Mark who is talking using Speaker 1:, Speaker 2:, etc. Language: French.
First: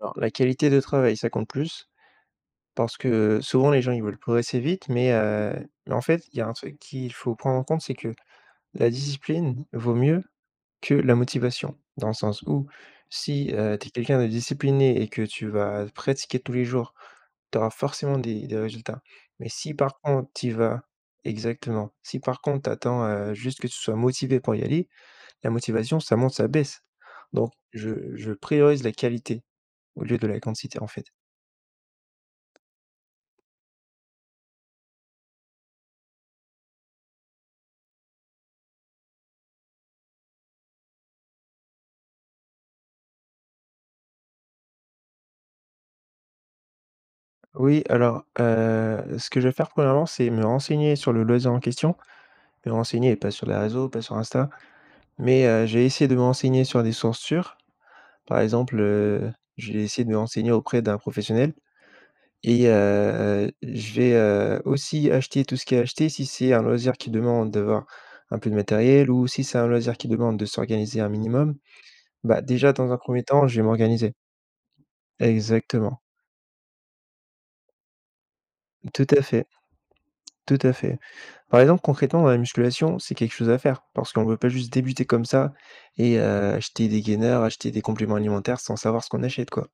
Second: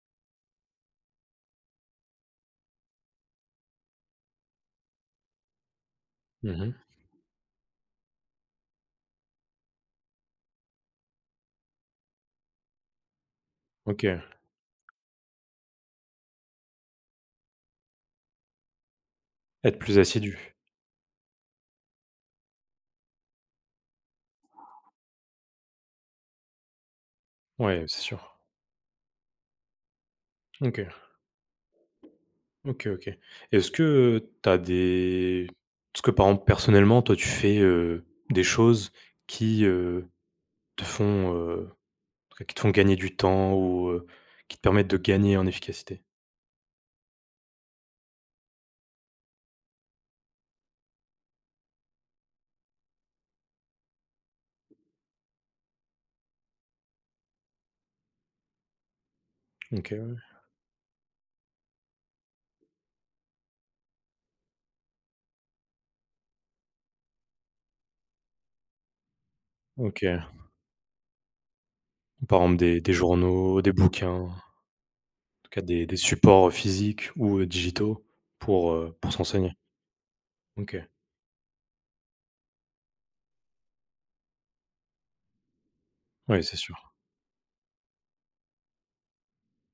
Speaker 1: Alors, la qualité de travail, ça compte plus, parce que souvent les gens, ils veulent progresser vite, mais, heu, en fait, il y a un
Speaker 2: Mmh mh.
Speaker 1: truc qu'il faut prendre en compte, c'est que la discipline vaut mieux que la motivation. Dans le sens où, si tu es
Speaker 2: OK.
Speaker 1: quelqu'un de discipliné et que tu vas pratiquer tous les jours, tu auras forcément des des résultats. Mais si,
Speaker 2: Être plus
Speaker 1: par contre, tu y
Speaker 2: assidu.
Speaker 1: vas exactement, si, par contre, tu attends juste que tu sois motivé pour y aller, la motivation ça monte, ça baisse. Donc,
Speaker 2: Ouais, c'est
Speaker 1: je je
Speaker 2: sûr.
Speaker 1: priorise la qualité, au lieu de la
Speaker 2: OK.
Speaker 1: quantité, en fait.
Speaker 2: OK, OK. Est-ce que, heu, tu as des est-ce que, par exemple, personnellement, toi, tu fais, heu, des choses qui, heu, te font, heu, après, qui te font gagner du temps ou, heu, qui te permettent de gagner en efficacité?
Speaker 1: Oui, alors, heu, ce que je vais faire, 1°, c'est me renseigner sur le loisir en question, me renseigner pas sur les réseaux, pas sur Insta, mais, heu, je vais essayer de me renseigner sur des sources sûres. Par exemple, heu, je vais essayer de
Speaker 2: OK.
Speaker 1: me renseigner auprès d'un professionnel et, heu, je vais, heu, aussi acheter tout ce qui est à acheter si c'est un loisir qui demande d'avoir un peu de matériel ou si c'est un loisir
Speaker 2: OK.
Speaker 1: qui demande de s'organiser un minimum,
Speaker 2: Par
Speaker 1: bah,
Speaker 2: exemple,
Speaker 1: déjà
Speaker 2: des
Speaker 1: dans
Speaker 2: des
Speaker 1: un 1er temps, je
Speaker 2: journaux,
Speaker 1: vais
Speaker 2: des bouquins.
Speaker 1: m'organiser.
Speaker 2: En tout cas, des des
Speaker 1: Exactement.
Speaker 2: supports, heu, physiques ou, heu, digitaux pour, heu,
Speaker 1: Tout
Speaker 2: pour se
Speaker 1: à fait.
Speaker 2: renseigner.
Speaker 1: Tout à
Speaker 2: OK.
Speaker 1: fait. Par exemple, concrètement, dans la musculation, c'est quelque chose à faire, parce qu'on peut pas juste débuter comme ça et, heu,
Speaker 2: Ouais c'est
Speaker 1: acheter
Speaker 2: sûr.
Speaker 1: des gainers, acheter des compléments alimentaires, sans savoir ce qu'on achète, quoi.